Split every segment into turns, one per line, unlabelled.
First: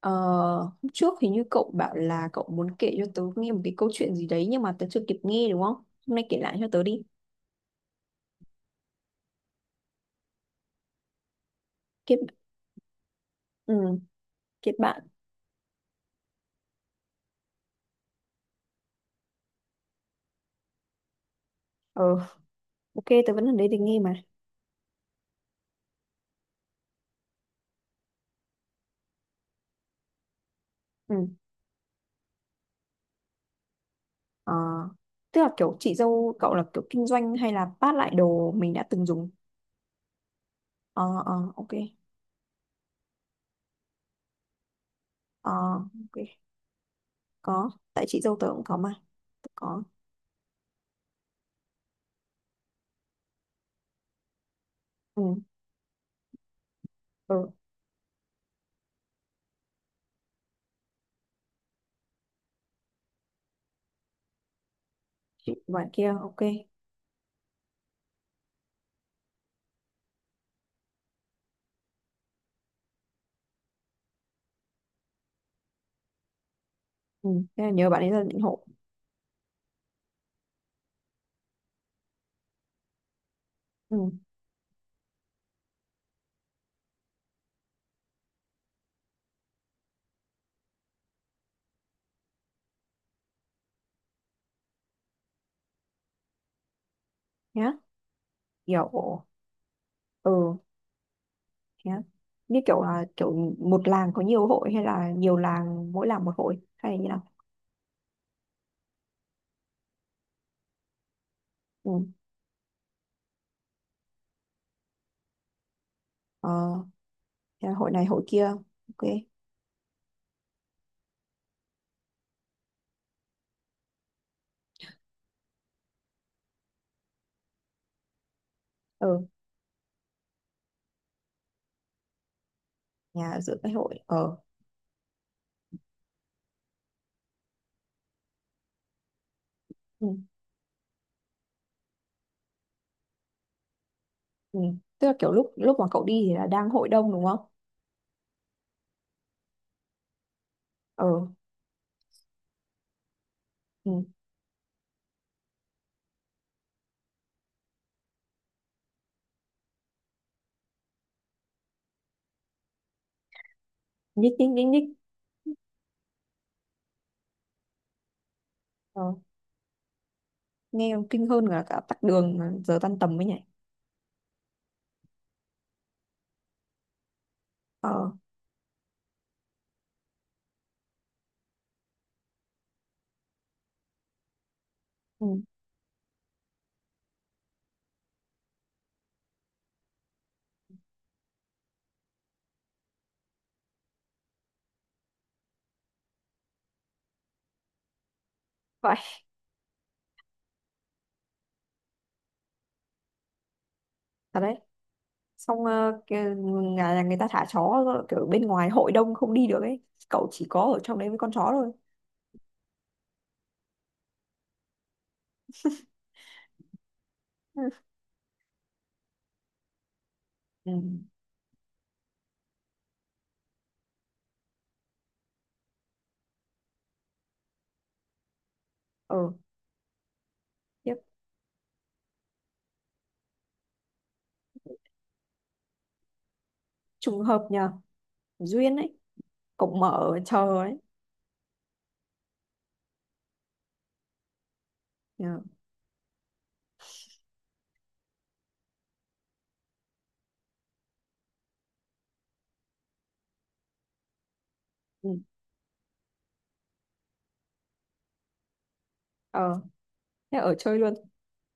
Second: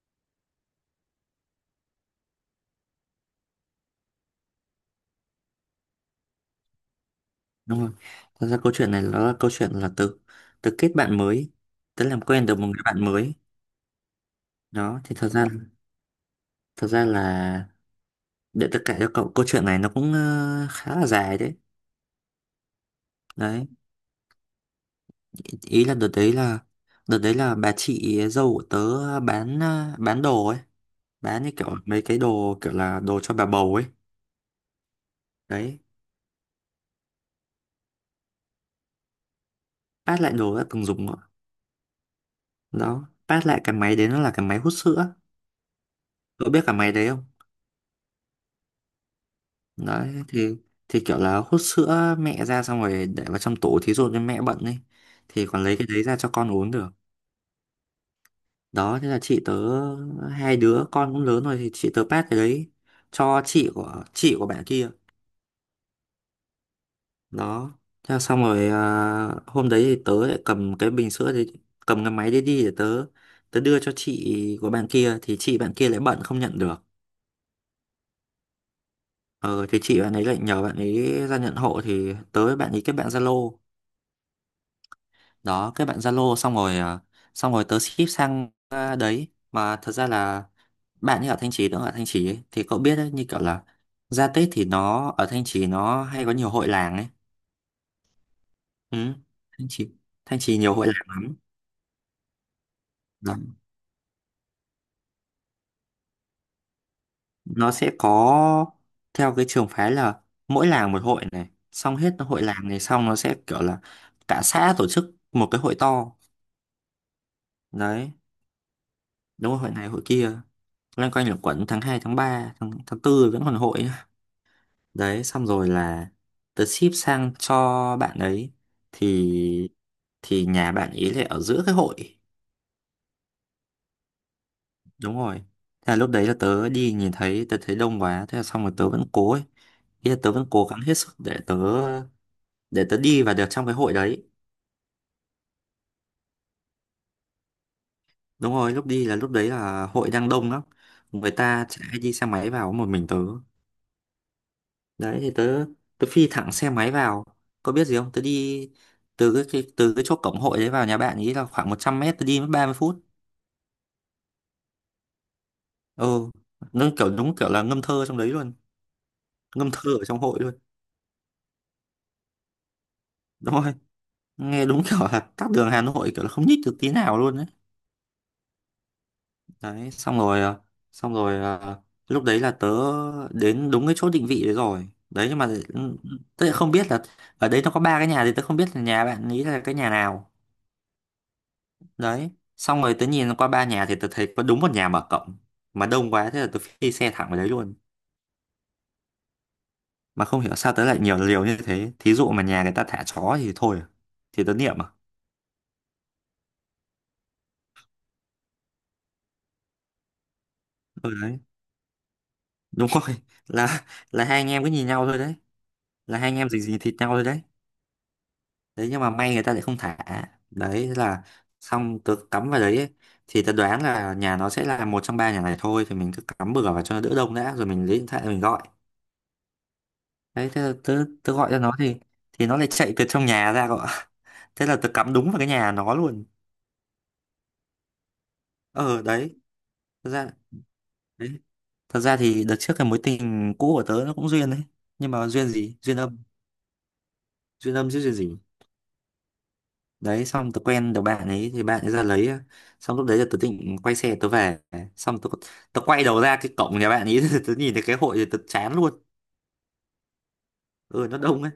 Ờ, Hôm trước thì như cậu bảo là cậu muốn kể cho tớ nghe một cái câu chuyện gì đấy nhưng mà tớ chưa kịp nghe đúng không? Hôm nay kể lại cho tớ đi.
Đúng rồi, thật ra câu chuyện này nó là câu chuyện là từ từ kết bạn mới, tớ
Kết
làm quen được một người bạn mới.
ừ, kết
Đó
bạn.
thì thật ra là, để tất cả cho cậu, câu chuyện này nó cũng khá là dài đấy.
Ờ, ok, tớ vẫn ở
Đấy,
đây để nghe mà.
ý ý là đợt đấy là bà chị dâu của tớ bán bán đồ ấy,
Ừ.
bán như kiểu mấy cái đồ kiểu là đồ cho bà bầu ấy.
Ờ, Tức là kiểu
Đấy,
chị dâu cậu là kiểu kinh doanh hay là phát lại đồ mình đã từng dùng?
phát lại đồ đã từng dùng đó.
Ờ, ờ, ok.
Đó, phát lại cái máy đấy, nó là cái máy hút sữa.
Ờ, ok.
Cậu biết cái máy đấy không?
Có. Tại chị dâu tớ cũng có mà. Tớ có.
Đấy thì kiểu là hút sữa mẹ ra xong rồi để vào trong tủ, thí dụ như mẹ bận ấy,
Ừ.
thì còn lấy cái đấy ra cho con uống được.
Ừ.
Đó, thế là chị tớ, hai đứa con cũng lớn rồi thì chị tớ pass cái đấy cho chị của bạn kia.
Chị bạn kia, ok.
Đó, thế là xong rồi, hôm đấy thì tớ lại cầm cái bình sữa đấy, cầm cái máy đấy đi để tớ tớ đưa cho chị của bạn kia thì chị bạn kia lại bận không nhận được.
Ừ. Thế là nhớ bạn ấy là định hộ.
Ờ thì chị bạn ấy lại nhờ bạn ấy ra nhận hộ, thì tớ với bạn ấy kết bạn Zalo.
Ừ.
Đó, kết bạn Zalo xong rồi, xong rồi tớ ship sang, đấy. Mà thật ra là bạn như ở Thanh Trì nữa, ở Thanh Trì ấy, thì cậu biết đấy, như kiểu là ra Tết thì nó ở Thanh Trì nó hay có nhiều hội làng ấy.
Nhá.
Ừ,
Kiểu,
Thanh Trì,
ừ.
Nhiều hội làng lắm.
Thế á? Như kiểu là
Đó,
kiểu một làng có nhiều hội hay là nhiều làng mỗi làng một hội hay là như nào?
nó sẽ có, theo cái trường phái là mỗi làng một hội này, xong
Ừ.
hết hội làng này xong nó sẽ kiểu là cả xã tổ chức một cái hội to.
Ờ, Thế là hội này
Đấy,
hội kia. Ok.
đúng rồi, hội này hội kia, loanh quanh là quẩn tháng 2 tháng 3 tháng tư vẫn còn hội. Đấy, xong rồi là tớ ship sang cho bạn ấy
Ừ,
thì thì nhà bạn ấy lại ở giữa cái hội.
nhà ở giữa cái hội. Ờ.
Đúng rồi. Thế là lúc đấy là tớ đi nhìn thấy, tớ thấy đông quá, thế là xong rồi tớ vẫn cố ấy.
Ừ.
Ý là tớ vẫn cố gắng hết sức để tớ đi và được trong cái hội đấy.
Ừ. Tức là kiểu lúc lúc mà cậu đi thì là đang hội đông đúng không?
Đúng rồi, lúc đi là lúc đấy là hội đang đông lắm.
Ờ.
Người ta chạy đi xe máy vào có một mình tớ.
Ừ.
Đấy thì tớ tớ phi thẳng xe máy vào, có biết gì không, tớ đi từ cái chỗ cổng hội đấy vào nhà bạn ý là khoảng 100 m, tớ đi mất 30 phút.
Nhích nhích nhích nhích.
Ừ, nó kiểu đúng kiểu là ngâm thơ trong đấy luôn,
Ờ.
ngâm thơ ở trong hội luôn.
Nghe còn kinh hơn là cả tắc đường mà giờ tan tầm mới nhỉ.
Đúng rồi, nghe đúng kiểu là tắc đường Hà Nội, kiểu là không nhích được tí nào luôn đấy.
Ờ.
Đấy, xong rồi, lúc đấy là tớ đến đúng cái chỗ định vị đấy rồi đấy, nhưng
Ừ.
mà tớ lại không biết là ở đấy nó có ba cái nhà thì tớ không biết là nhà bạn ý là cái nhà nào. Đấy, xong rồi tớ nhìn qua ba nhà thì tớ thấy có đúng một nhà mở cộng, mà đông quá thế là tớ phi xe thẳng vào đấy luôn.
Vậy.
Mà không hiểu sao tớ lại nhiều liều như thế, thí dụ mà nhà người ta thả chó thì thôi à,
Thật
thì
đấy.
tớ niệm à.
Xong nhà nhà người ta thả chó, kiểu bên ngoài hội đông không đi được ấy. Cậu chỉ có ở trong đấy
Ừ
với con
đấy,
chó thôi.
đúng rồi là là hai anh em cứ nhìn nhau thôi đấy, là hai anh em dính dính thịt nhau thôi đấy.
Ừ.
Đấy nhưng mà may người ta lại không thả.
Ừ.
Đấy thế là xong, tớ cắm vào đấy ấy. Thì tớ đoán là nhà nó sẽ là một trong ba nhà này thôi, thì mình cứ cắm bừa vào cho nó đỡ đông đã rồi mình lấy điện thoại mình gọi.
Ờ.
Đấy thế là
Tiếp.
tớ, gọi cho nó thì nó lại chạy từ trong nhà ra gọi. Thế là tớ cắm đúng vào cái nhà nó luôn.
Trùng hợp nhờ. Duyên ấy.
ờ đấy
Cổng
thật
mở
ra
chờ ấy.
đấy thật ra thì đợt trước cái mối tình cũ của tớ nó cũng duyên đấy, nhưng mà
Nhờ.
duyên gì, duyên âm, duyên âm chứ duyên gì. Đấy, xong tớ quen được bạn ấy thì bạn ấy ra lấy, xong lúc đấy là tớ định quay xe tớ về,
Ừ.
xong tớ tớ quay đầu ra cái cổng nhà bạn ấy tớ nhìn thấy cái hội thì tớ chán luôn.
Ờ. Thế ở chơi luôn.
Ừ, nó đông ấy,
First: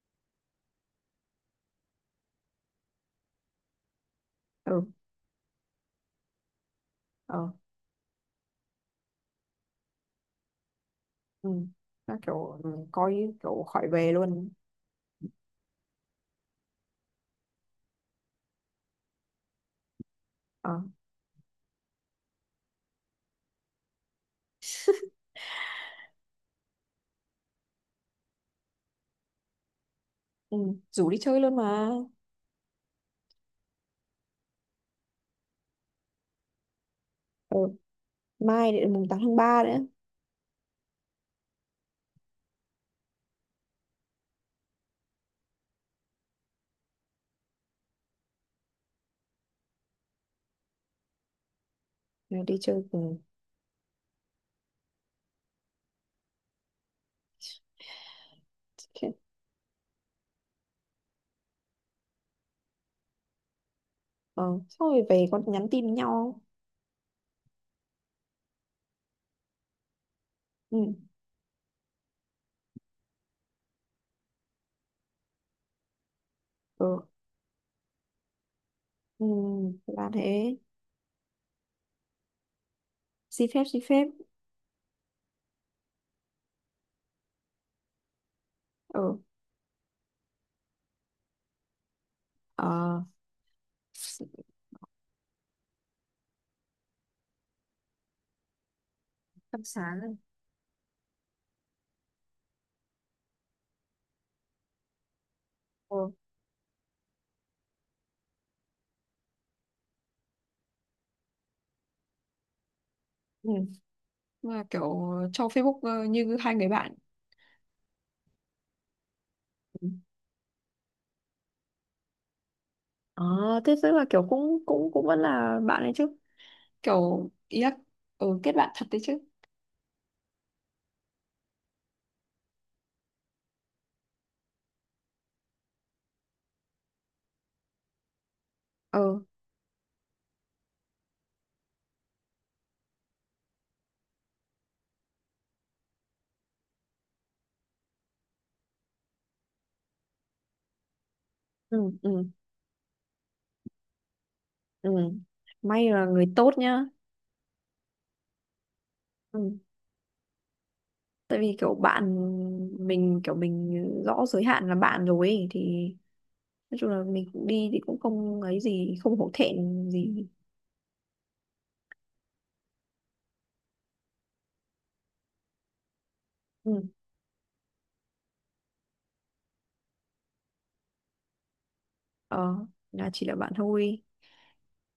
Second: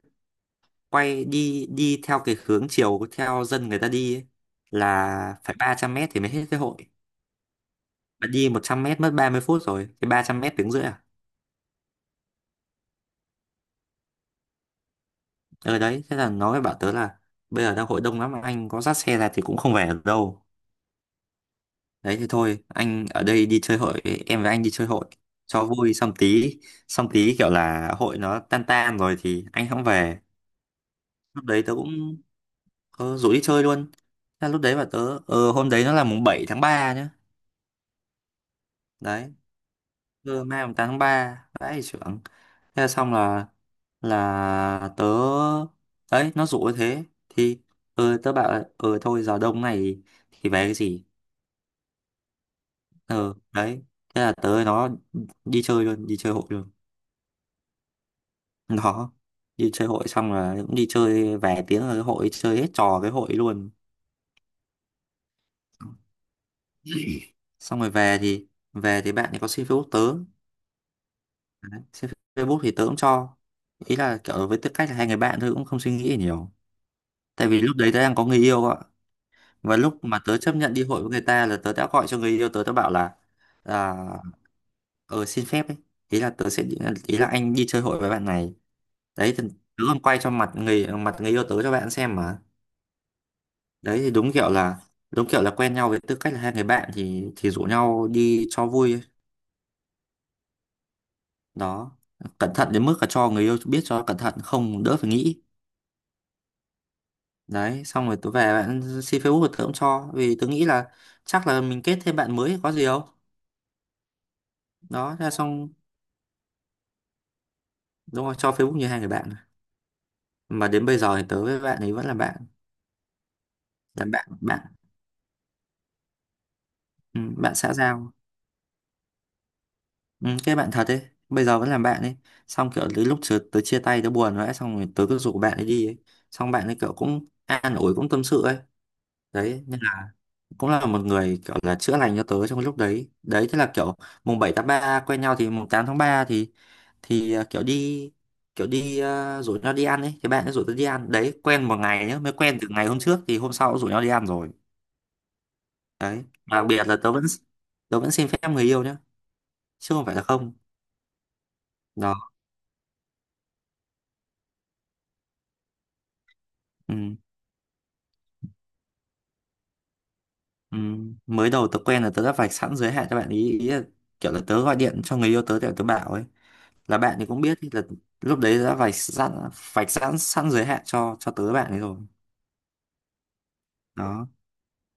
quay đi đi theo cái hướng chiều theo dân người ta đi ấy,
Ừ.
là phải 300 m thì mới hết cái hội.
Ờ.
Bạn đi 100 m mất 30 phút rồi, cái 300 m tiếng rưỡi à.
Ừ. Nó kiểu coi kiểu khỏi về luôn.
Ờ đấy, thế là nó mới bảo tớ là: bây giờ đang hội đông lắm, anh có dắt xe ra thì cũng không về được đâu.
Ờ.
Đấy thì thôi, anh ở đây đi chơi hội, em với anh đi chơi hội cho vui, xong tí, kiểu là hội nó tan tan rồi thì anh không về.
Ừ. Rủ đi chơi
Lúc
luôn
đấy tớ
mà.
cũng, rủ đi chơi luôn. Thế là lúc đấy bảo tớ, hôm đấy nó là mùng 7 tháng 3 nhá.
Ừ. Mai đến mùng 8
Đấy,
tháng ba nữa.
cơ mai mùng 8 tháng 3, vãi trưởng. Thế là xong, là tớ, đấy, nó rủ như thế thì tớ bảo là, ờ thôi giờ đông này thì về cái gì.
Rồi đi chơi cùng.
Ờ Đấy thế là tớ với nó đi chơi luôn, đi chơi hội luôn. Đó, đi chơi hội xong là cũng đi chơi về tiếng, là cái hội chơi hết trò cái hội luôn.
Ờ. Xong rồi về còn nhắn tin với nhau.
Xong rồi về thì, bạn ấy có xin Facebook tớ.
Ừ.
Đấy, xin Facebook thì tớ cũng cho, ý là kiểu với tư cách là hai người bạn thôi, cũng không suy nghĩ nhiều.
Ừ.
Tại vì lúc đấy tớ đang có người yêu ạ,
Ừ.
và lúc
Là
mà tớ chấp
thế.
nhận đi hội với người ta là tớ đã gọi cho người yêu tớ tớ bảo là,
Xin phép xin
à,
phép.
ờ xin phép ấy. Ý là tớ sẽ ý là anh đi chơi hội với bạn này.
Ừ.
Đấy, thì tớ còn quay cho mặt người yêu tớ cho bạn xem mà.
Ờ.
Đấy thì đúng kiểu là quen nhau với tư cách là hai người bạn thì rủ nhau đi cho vui ấy.
Tâm sáng rồi.
Đó, cẩn thận đến mức là cho người yêu biết cho cẩn thận, không đỡ phải nghĩ.
Ừ.
Đấy, xong rồi tớ về, bạn xin Facebook của tớ cũng cho, vì tớ nghĩ là chắc là mình kết thêm bạn mới có gì đâu.
Ừ. Mà kiểu
Đó, ra
cho
xong,
Facebook, như hai người bạn.
đúng rồi, cho Facebook như hai người bạn.
Ừ.
Mà đến bây giờ thì tớ với bạn ấy vẫn là bạn,
À, thế tức là
là
kiểu
bạn
cũng
bạn.
cũng cũng vẫn là bạn ấy chứ.
Ừ,
Kiểu
bạn
ý
xã
là
giao.
kết bạn thật đấy chứ.
Ừ, cái bạn thật ấy, bây giờ vẫn là bạn ấy. Xong kiểu đến lúc tớ chia tay tớ buồn rồi ấy, xong rồi tớ cứ rủ bạn ấy đi ấy. Xong bạn ấy kiểu cũng an ủi, cũng tâm sự ấy.
Ừ,
Đấy, nên là cũng là một người kiểu là chữa lành cho tớ trong cái lúc đấy. Đấy thế là kiểu mùng 7 tháng 3 quen nhau thì mùng 8 tháng 3 thì kiểu đi, rủ nhau đi ăn ấy, thì bạn ấy rủ tớ đi ăn đấy, quen một
ừ,
ngày nhá,
ừ,
mới quen từ ngày hôm trước thì hôm sau cũng rủ nhau đi ăn rồi.
ừ. May là
Đấy,
người tốt
đặc
nhá.
biệt là tớ vẫn xin phép người yêu nhá,
Ừ.
chứ không phải là không.
Tại vì kiểu bạn
Đó.
mình, kiểu mình rõ giới hạn là bạn rồi ấy, thì nói chung
Ừ.
là mình cũng đi thì cũng không ấy gì, không hổ thẹn gì.
Ừ. Mới đầu tớ quen là tớ đã vạch sẵn giới hạn cho bạn ý ý là kiểu là tớ gọi điện cho người yêu tớ để tớ bảo ấy
Ừ.
là bạn, thì cũng biết ý là lúc đấy đã vạch sẵn sẵn giới hạn cho tớ bạn ấy rồi.
Ờ, là chỉ là bạn thôi.
Đó.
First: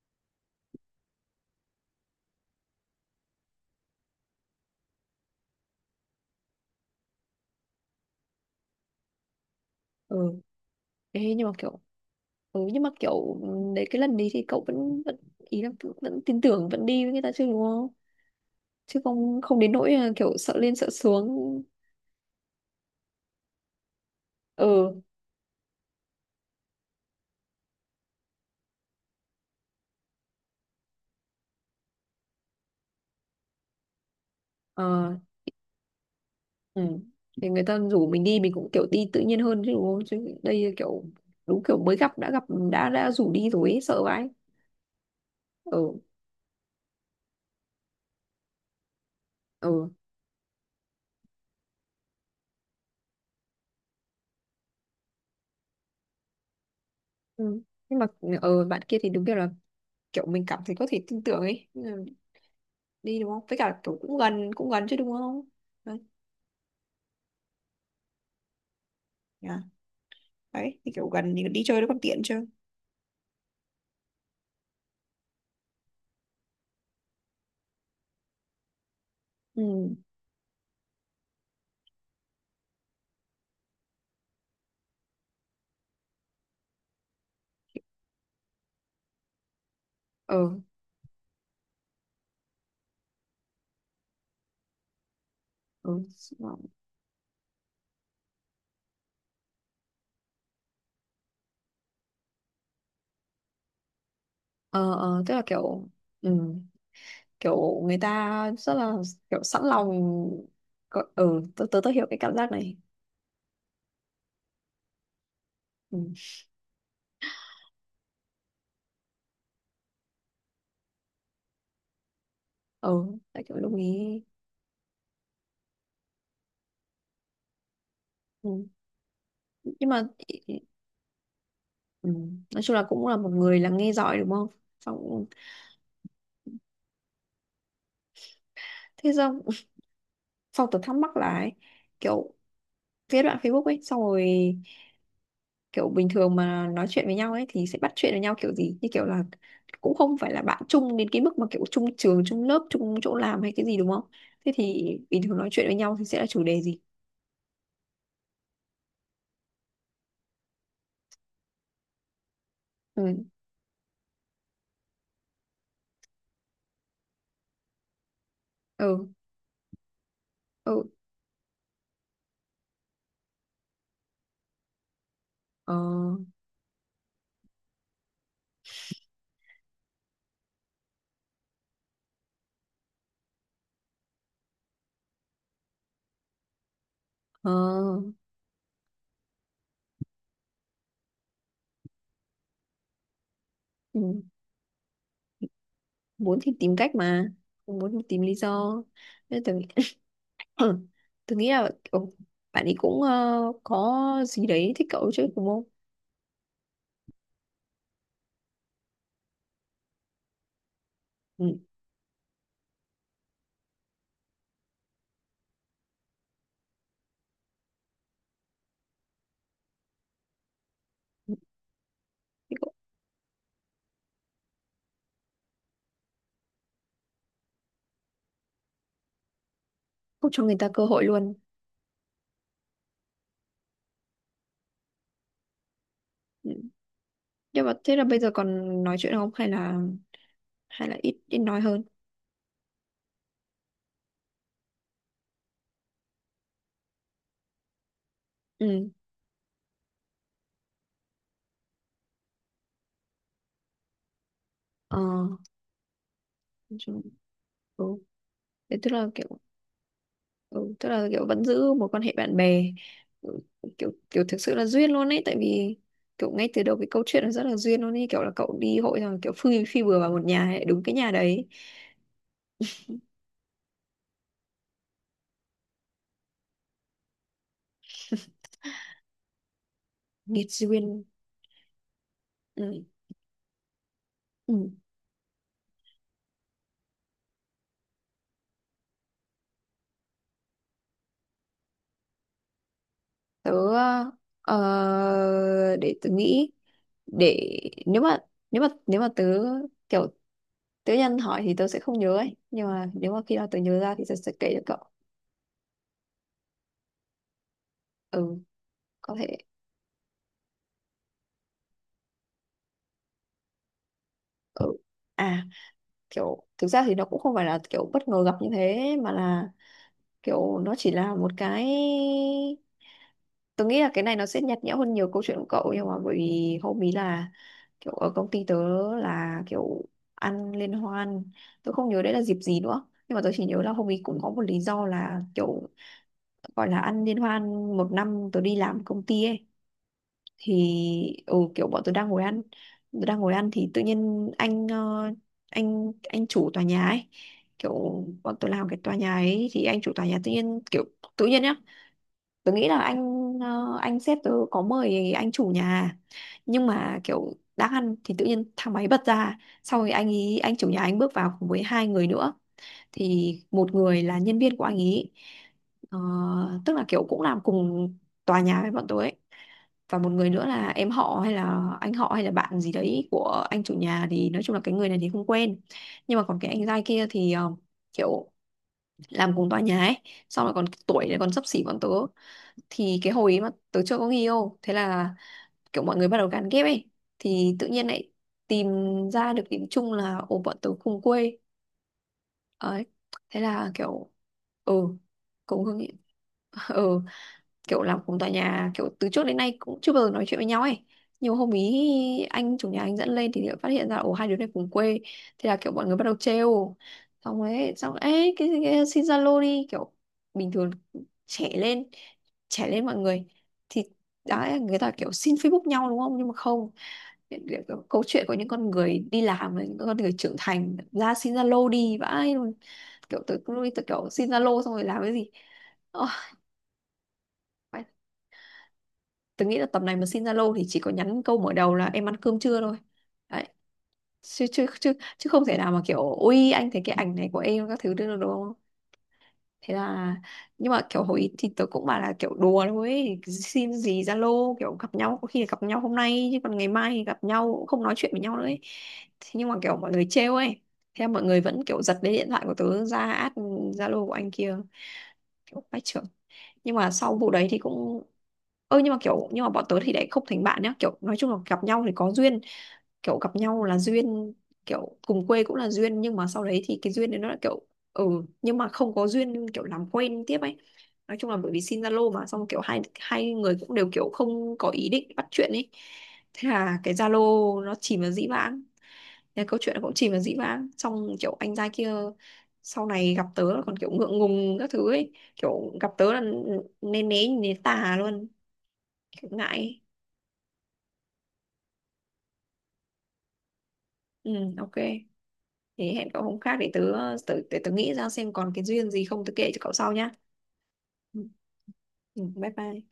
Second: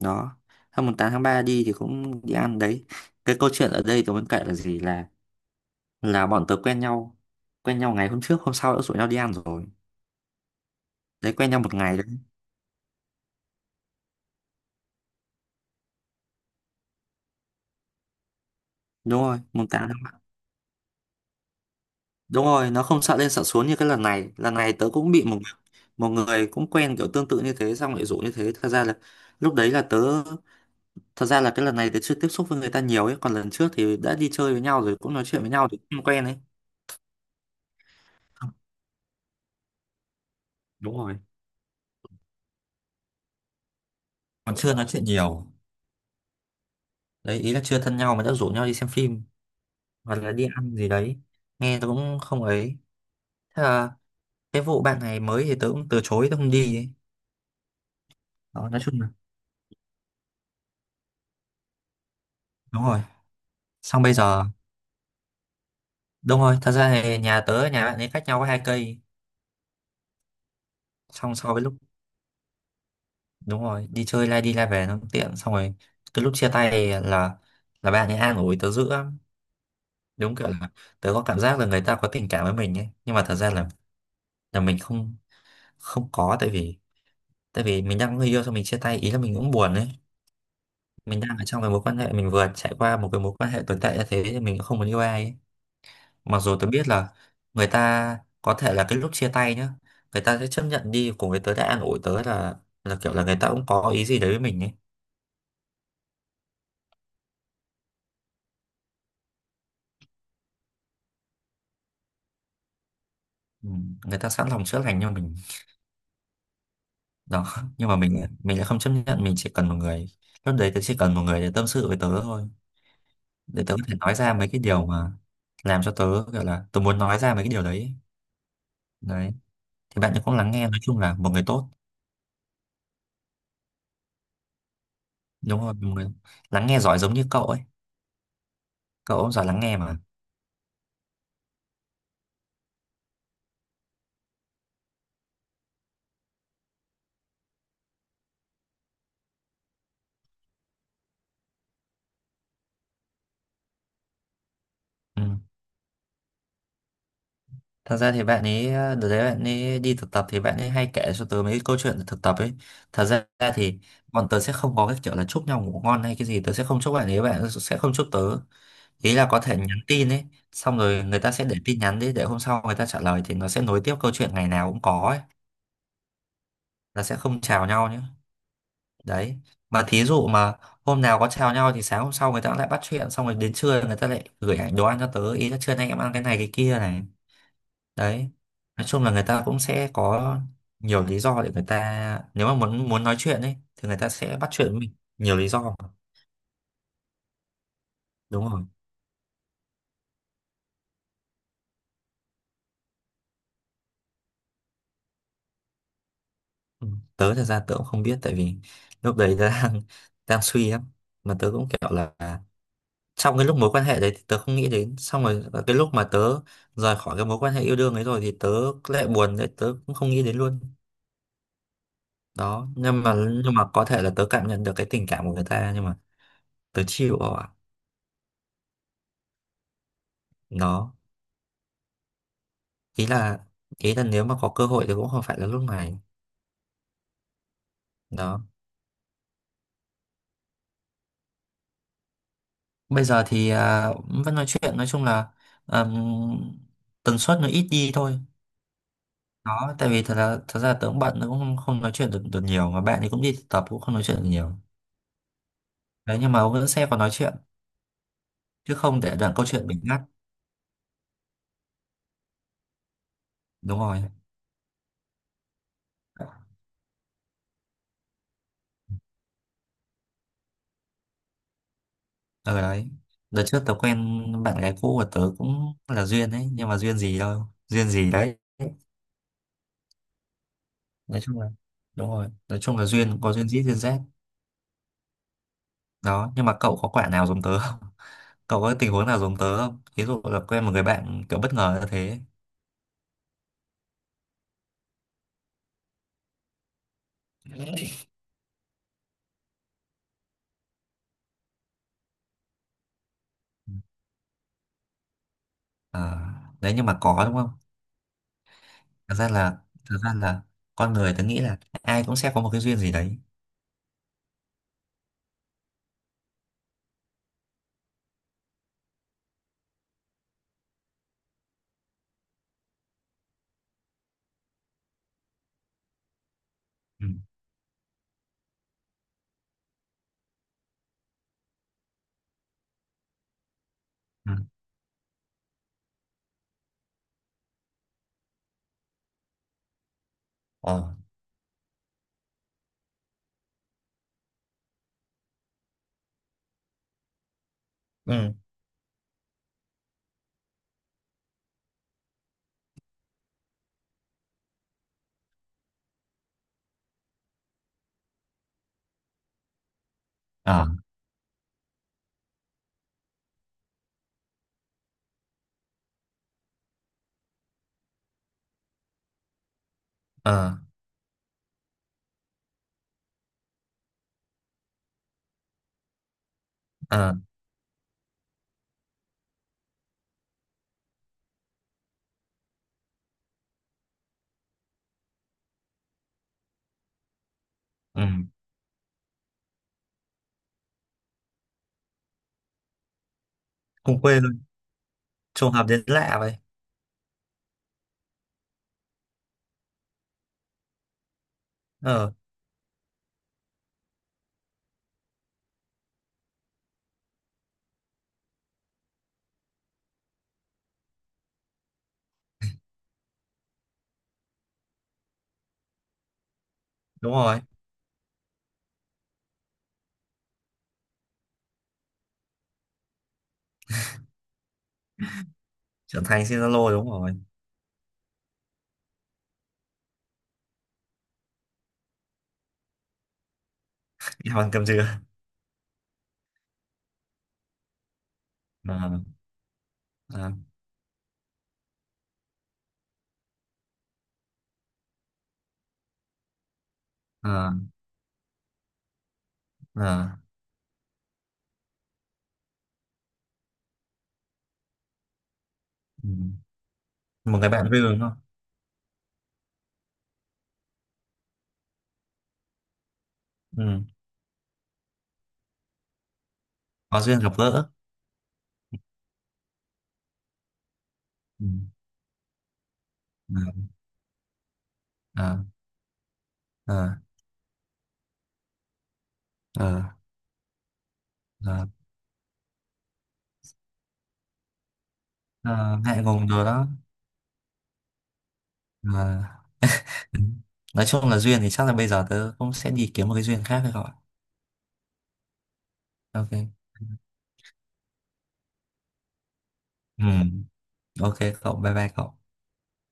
Đó, hôm mùng 8 tháng 3 đi thì cũng đi ăn đấy. Cái câu chuyện ở đây tôi muốn kể là gì, là bọn tớ quen nhau, quen nhau ngày hôm trước hôm sau đã rủ nhau đi ăn rồi.
Ừ.
Đấy,
Ê, nhưng
quen
mà
nhau một
kiểu
ngày đấy.
ừ, nhưng mà kiểu ừ, đấy cái lần đấy thì cậu vẫn vẫn ý là vẫn tin tưởng vẫn đi với người ta chứ đúng không? Chứ
Đúng rồi
không không
mùng
đến
tám.
nỗi là kiểu sợ lên sợ xuống.
Đúng rồi, nó không sợ lên sợ xuống như cái lần này. Lần này tớ
Ừ,
cũng bị một, người cũng quen kiểu tương tự như thế xong lại rủ như thế. Thật ra là lúc đấy là tớ thật ra là cái lần này tớ chưa tiếp xúc với người ta nhiều ấy, còn lần trước thì đã đi chơi với nhau rồi, cũng
ờ,
nói chuyện với nhau thì cũng quen ấy.
ừ. Thì người ta rủ mình đi mình cũng kiểu đi tự nhiên hơn chứ đúng không, chứ đây
Đúng
kiểu
rồi.
đúng kiểu mới gặp đã rủ đi rồi ấy, sợ vãi.
Còn chưa nói chuyện nhiều.
Ừ,
Đấy, ý là chưa thân nhau mà đã rủ nhau đi xem phim
ừ,
hoặc là đi ăn gì đấy. Nghe tớ cũng không ấy. Thế là cái vụ bạn này mới thì tớ cũng từ chối, tớ không đi ấy.
ừ. Nhưng mà
Đó, nói
bạn kia
chung là
thì đúng kiểu là kiểu mình cảm thấy có thể tin tưởng ấy. Nhưng mà
đúng rồi.
đi đúng không, với cả kiểu
Xong bây
cũng
giờ,
gần cũng gần chứ đúng không đấy,
đúng rồi, thật ra thì nhà tớ và nhà bạn ấy cách nhau có hai cây,
yeah. Đấy thì kiểu gần
xong
thì
so với
đi
lúc,
chơi nó còn tiện chứ.
đúng rồi, đi chơi lai đi lai về nó cũng tiện. Xong rồi cái lúc chia tay thì là bạn ấy an ủi tớ dữ lắm,
Ừ,
đúng kiểu là tớ có cảm giác là người ta có tình cảm với mình ấy, nhưng mà thật ra là mình không không có, tại vì mình đang có người yêu, xong mình chia tay, ý là mình cũng buồn ấy.
ờ,
Mình đang ở trong cái mối quan hệ, mình vừa trải qua một cái mối quan hệ tồi tệ như thế thì mình cũng không muốn yêu ai ấy.
ừ.
Mặc dù tớ biết là người ta có thể là cái lúc chia tay nhá, người ta sẽ chấp nhận đi cùng với tớ, đã an ủi tớ, là kiểu là người ta cũng có ý gì đấy với mình ấy.
Ờ, ờ, tức là kiểu, ừ. Kiểu người ta rất là kiểu sẵn lòng có- ừ tớ tớ, tớ hiểu cái cảm giác này.
Ừ, người ta sẵn lòng chữa lành cho mình.
Ừ,
Đó, nhưng mà mình lại không chấp nhận, mình chỉ cần một người. Lúc đấy tớ chỉ cần một người để tâm sự với tớ thôi,
ừ, tại kiểu
để
đồng
tớ có thể nói
ý.
ra mấy cái điều mà làm cho tớ, gọi là tớ muốn nói ra mấy cái điều đấy.
Ừ.
Đấy,
Nhưng
thì
mà,
bạn ấy cũng lắng nghe, nói chung là một người tốt,
ừ. Nói chung là cũng là một người là nghe giỏi đúng không, xong.
đúng rồi, một người lắng nghe giỏi giống như cậu ấy.
Thế
Cậu cũng
xong
giỏi lắng nghe mà.
xong tớ thắc mắc là ấy, kiểu cái đoạn Facebook ấy, xong rồi kiểu bình thường mà nói chuyện với nhau ấy thì sẽ bắt chuyện với nhau kiểu gì, như kiểu là cũng không phải là bạn chung đến cái mức mà kiểu chung trường chung lớp chung chỗ làm hay cái gì đúng không, thế thì bình
Ừ.
thường nói chuyện với nhau thì sẽ là chủ đề gì.
Thật ra thì bạn ấy, đợt đấy bạn ấy đi thực tập thì bạn ấy hay kể cho tớ mấy cái câu chuyện thực tập ấy. Thật
Ừ,
ra thì bọn tớ sẽ không có cái kiểu là chúc nhau ngủ ngon hay cái gì, tớ sẽ không chúc bạn ấy, bạn ấy sẽ không chúc tớ,
ừ,
ý là có thể nhắn tin ấy, xong
ừ,
rồi người ta sẽ để tin nhắn đi để hôm sau người ta trả lời thì nó sẽ nối tiếp câu chuyện, ngày nào cũng có ấy.
ờ,
Là sẽ không chào nhau nhé. Đấy, mà thí dụ mà hôm nào có chào nhau thì sáng hôm sau người ta lại bắt chuyện, xong rồi đến trưa người ta lại gửi ảnh đồ ăn cho tớ, ý là trưa nay em ăn cái này cái kia này.
ờ,
Đấy, nói chung là người ta cũng sẽ có nhiều lý do để người ta, nếu mà muốn muốn nói chuyện ấy thì người ta
ừ.
sẽ bắt chuyện với mình, nhiều lý do.
Muốn thì tìm cách, mà không muốn thì tìm lý
Đúng rồi.
do, nên tôi nghĩ tôi nghĩ là kiểu bạn ấy cũng, có gì đấy thích cậu chứ đúng không.
Ừ, tớ thật ra tớ cũng không biết, tại vì lúc đấy tớ đang đang suy lắm, mà tớ
Ừ.
cũng kiểu là, trong cái lúc mối quan hệ đấy thì tớ không nghĩ đến, xong rồi cái lúc mà tớ rời khỏi cái mối quan hệ yêu đương ấy rồi thì tớ lại buồn đấy, tớ cũng không nghĩ đến luôn.
Thế
Đó,
cậu
nhưng mà có thể là tớ cảm nhận được cái tình cảm của người ta, nhưng mà tớ chịu rồi ạ.
không cho người ta cơ
Đó,
hội luôn.
ý là ý là nếu mà có cơ hội thì cũng không phải là lúc này.
Ừ. Nhưng mà thế là bây giờ
Đó,
còn nói chuyện không hay là ít ít nói hơn.
bây giờ thì vẫn nói chuyện, nói chung là, ừm, tần suất nó ít đi thôi.
Ừ,
Đó, tại vì thật ra tớ cũng bận, tớ cũng không nói chuyện được được nhiều, mà bạn thì cũng đi thực tập, cũng không nói chuyện được nhiều.
ờ,
Đấy, nhưng mà ông vẫn
nói
sẽ còn
chung-
nói chuyện,
Ừ.
chứ
Thế tức
không
là
để đoạn
kiểu
câu chuyện bị ngắt.
ừ, tức là kiểu vẫn giữ một quan hệ bạn bè. Ừ,
Đúng
kiểu
rồi.
kiểu thực sự là duyên luôn ấy, tại vì kiểu ngay từ đầu cái câu chuyện nó rất là duyên luôn ấy, kiểu là cậu đi hội rồi kiểu phi phi bừa vào một nhà ấy, đúng cái nhà đấy.
Ở đấy, đợt trước tớ quen bạn gái cũ của tớ cũng là duyên đấy, nhưng mà duyên gì đâu, duyên gì đấy.
Nghiệt duyên.
Nói chung là đúng rồi, nói chung
Ừ.
là duyên có duyên dít duyên rét.
Ừ.
Đó, nhưng mà cậu có quả nào giống tớ không, cậu có tình huống nào giống tớ không, ví dụ là quen một người bạn kiểu bất ngờ như thế.
Tớ, để tớ nghĩ, để, nếu mà tớ kiểu tớ nhân hỏi thì tớ sẽ không nhớ ấy, nhưng mà nếu mà khi nào tớ nhớ ra thì tớ sẽ kể cho cậu.
À, đấy, nhưng mà có đúng không.
Ừ.
thật
Có thể.
ra là thật ra là con người tớ nghĩ là ai cũng sẽ có một cái duyên gì đấy.
Ừ, à, kiểu thực ra thì nó cũng không phải là kiểu bất ngờ gặp như thế, mà là kiểu nó chỉ là một cái, tôi nghĩ là cái này nó sẽ nhạt nhẽo hơn nhiều câu chuyện của cậu, nhưng mà bởi vì hôm ý
Ừ.
là kiểu ở công ty tớ, là kiểu ăn liên hoan, tôi không nhớ đấy là dịp gì nữa nhưng mà tôi chỉ nhớ là hôm ý cũng có
Ừ.
một lý do là kiểu gọi là ăn liên hoan một năm tôi đi làm công ty ấy, thì
Ờ.
ừ, kiểu bọn tôi đang ngồi ăn tôi đang ngồi ăn thì tự nhiên anh ờ, anh chủ tòa nhà ấy, kiểu
Ừ.
bọn tôi làm cái tòa nhà ấy thì anh chủ tòa nhà tự nhiên kiểu tự nhiên nhá, tớ nghĩ là anh sếp tớ có mời anh chủ nhà, nhưng mà kiểu đang ăn thì tự nhiên thang máy bật ra sau rồi anh ý anh
Ờ.
chủ nhà anh bước vào cùng với hai người nữa, thì một người là nhân viên của anh ý, ờ, tức là kiểu cũng làm cùng tòa nhà với bọn tớ ấy, và một người
Ờ.
nữa là em họ hay là anh họ hay là bạn gì đấy của anh chủ nhà, thì nói chung là cái người này thì không quen, nhưng mà còn cái anh giai kia
Ờ.
thì kiểu làm cùng tòa nhà ấy, xong rồi còn tuổi này còn xấp xỉ bọn tớ, thì cái hồi ấy mà tớ chưa có người yêu thế là kiểu mọi người bắt đầu gán ghép ấy, thì tự nhiên
Ừ.
lại tìm ra được điểm chung là ồ bọn tớ cùng quê ấy, thế là
Cùng
kiểu
quê luôn,
ừ
trùng
cùng
hợp
hương.
đến lạ vậy.
Ừ, kiểu làm cùng tòa nhà kiểu từ trước đến nay cũng chưa bao giờ nói chuyện với nhau ấy, nhiều hôm
Ờ.
ý anh chủ nhà anh dẫn lên thì lại phát hiện ra ồ hai đứa này cùng quê, thế là kiểu mọi người bắt đầu trêu, xong ấy cái xin Zalo đi kiểu bình thường, trẻ lên trẻ lên mọi người thì đã người ta kiểu xin Facebook nhau đúng không, nhưng mà không,
Đúng rồi,
câu chuyện của những con người đi làm và những con người trưởng thành ra xin Zalo đi vãi luôn, kiểu tới lúc ấy tôi kiểu xin Zalo xong rồi làm cái gì.
trưởng thành trên Zalo đúng rồi.
Ờ, tôi nghĩ là tầm này mà xin Zalo thì chỉ có nhắn câu mở đầu là em ăn cơm chưa thôi. Đấy.
Đi
Chứ,
hoàn
chứ,
cầm dừa.
chứ, chứ không thể nào mà kiểu ui anh thấy cái ảnh này của em các thứ được đúng không?
Ờ.
Thế là,
Ờ.
nhưng mà kiểu hồi ý thì tớ cũng bảo là kiểu đùa thôi ấy. Xin gì Zalo, kiểu gặp nhau có khi là gặp nhau hôm nay chứ còn ngày mai thì gặp
Ờ.
nhau cũng không nói chuyện với nhau nữa ấy. Thế nhưng mà kiểu mọi người
Ờ.
trêu ấy. Thế là mọi người vẫn kiểu giật lấy điện thoại của tớ ra add Zalo của anh kia. Kiểu bách trưởng,
Ừ.
nhưng mà sau vụ
Một
đấy
người
thì
bạn vui đúng
cũng,
không.
ơ nhưng mà bọn tớ thì lại không thành bạn nhá, kiểu nói chung là gặp nhau thì có duyên, kiểu gặp nhau là
Ừ,
duyên, kiểu cùng quê cũng là duyên, nhưng mà sau đấy thì cái
có
duyên
duyên
đấy nó là
gặp
kiểu,
gỡ.
ừ, nhưng mà không có duyên kiểu làm quen tiếp ấy, nói chung là
Ừ.
bởi vì xin Zalo mà xong kiểu hai hai người
Ờ.
cũng đều kiểu không có ý định bắt
Ờ.
chuyện ấy, thế là cái
Ờ.
Zalo nó chìm vào dĩ vãng, thế câu chuyện nó
Ờ.
cũng chìm vào dĩ vãng, xong kiểu anh
Ờ,
trai kia sau này gặp tớ là còn kiểu ngượng ngùng các thứ ấy, kiểu
ờ,
gặp
ngại
tớ là
ngùng rồi đó.
nên né nhìn đến tà luôn,
Ờ.
kiểu ngại ấy.
Ừ. Nói chung là duyên thì chắc là bây giờ tớ cũng sẽ đi kiếm một cái duyên khác rồi.
Ừ, ok. Thế hẹn cậu hôm
Ok.
khác để tớ, tớ, để tớ nghĩ ra xem còn cái duyên gì không tớ kể cho cậu sau
Ừ.
nhá.
Ok
Ừ,
cậu, bye bye cậu.
ừ, bye bye.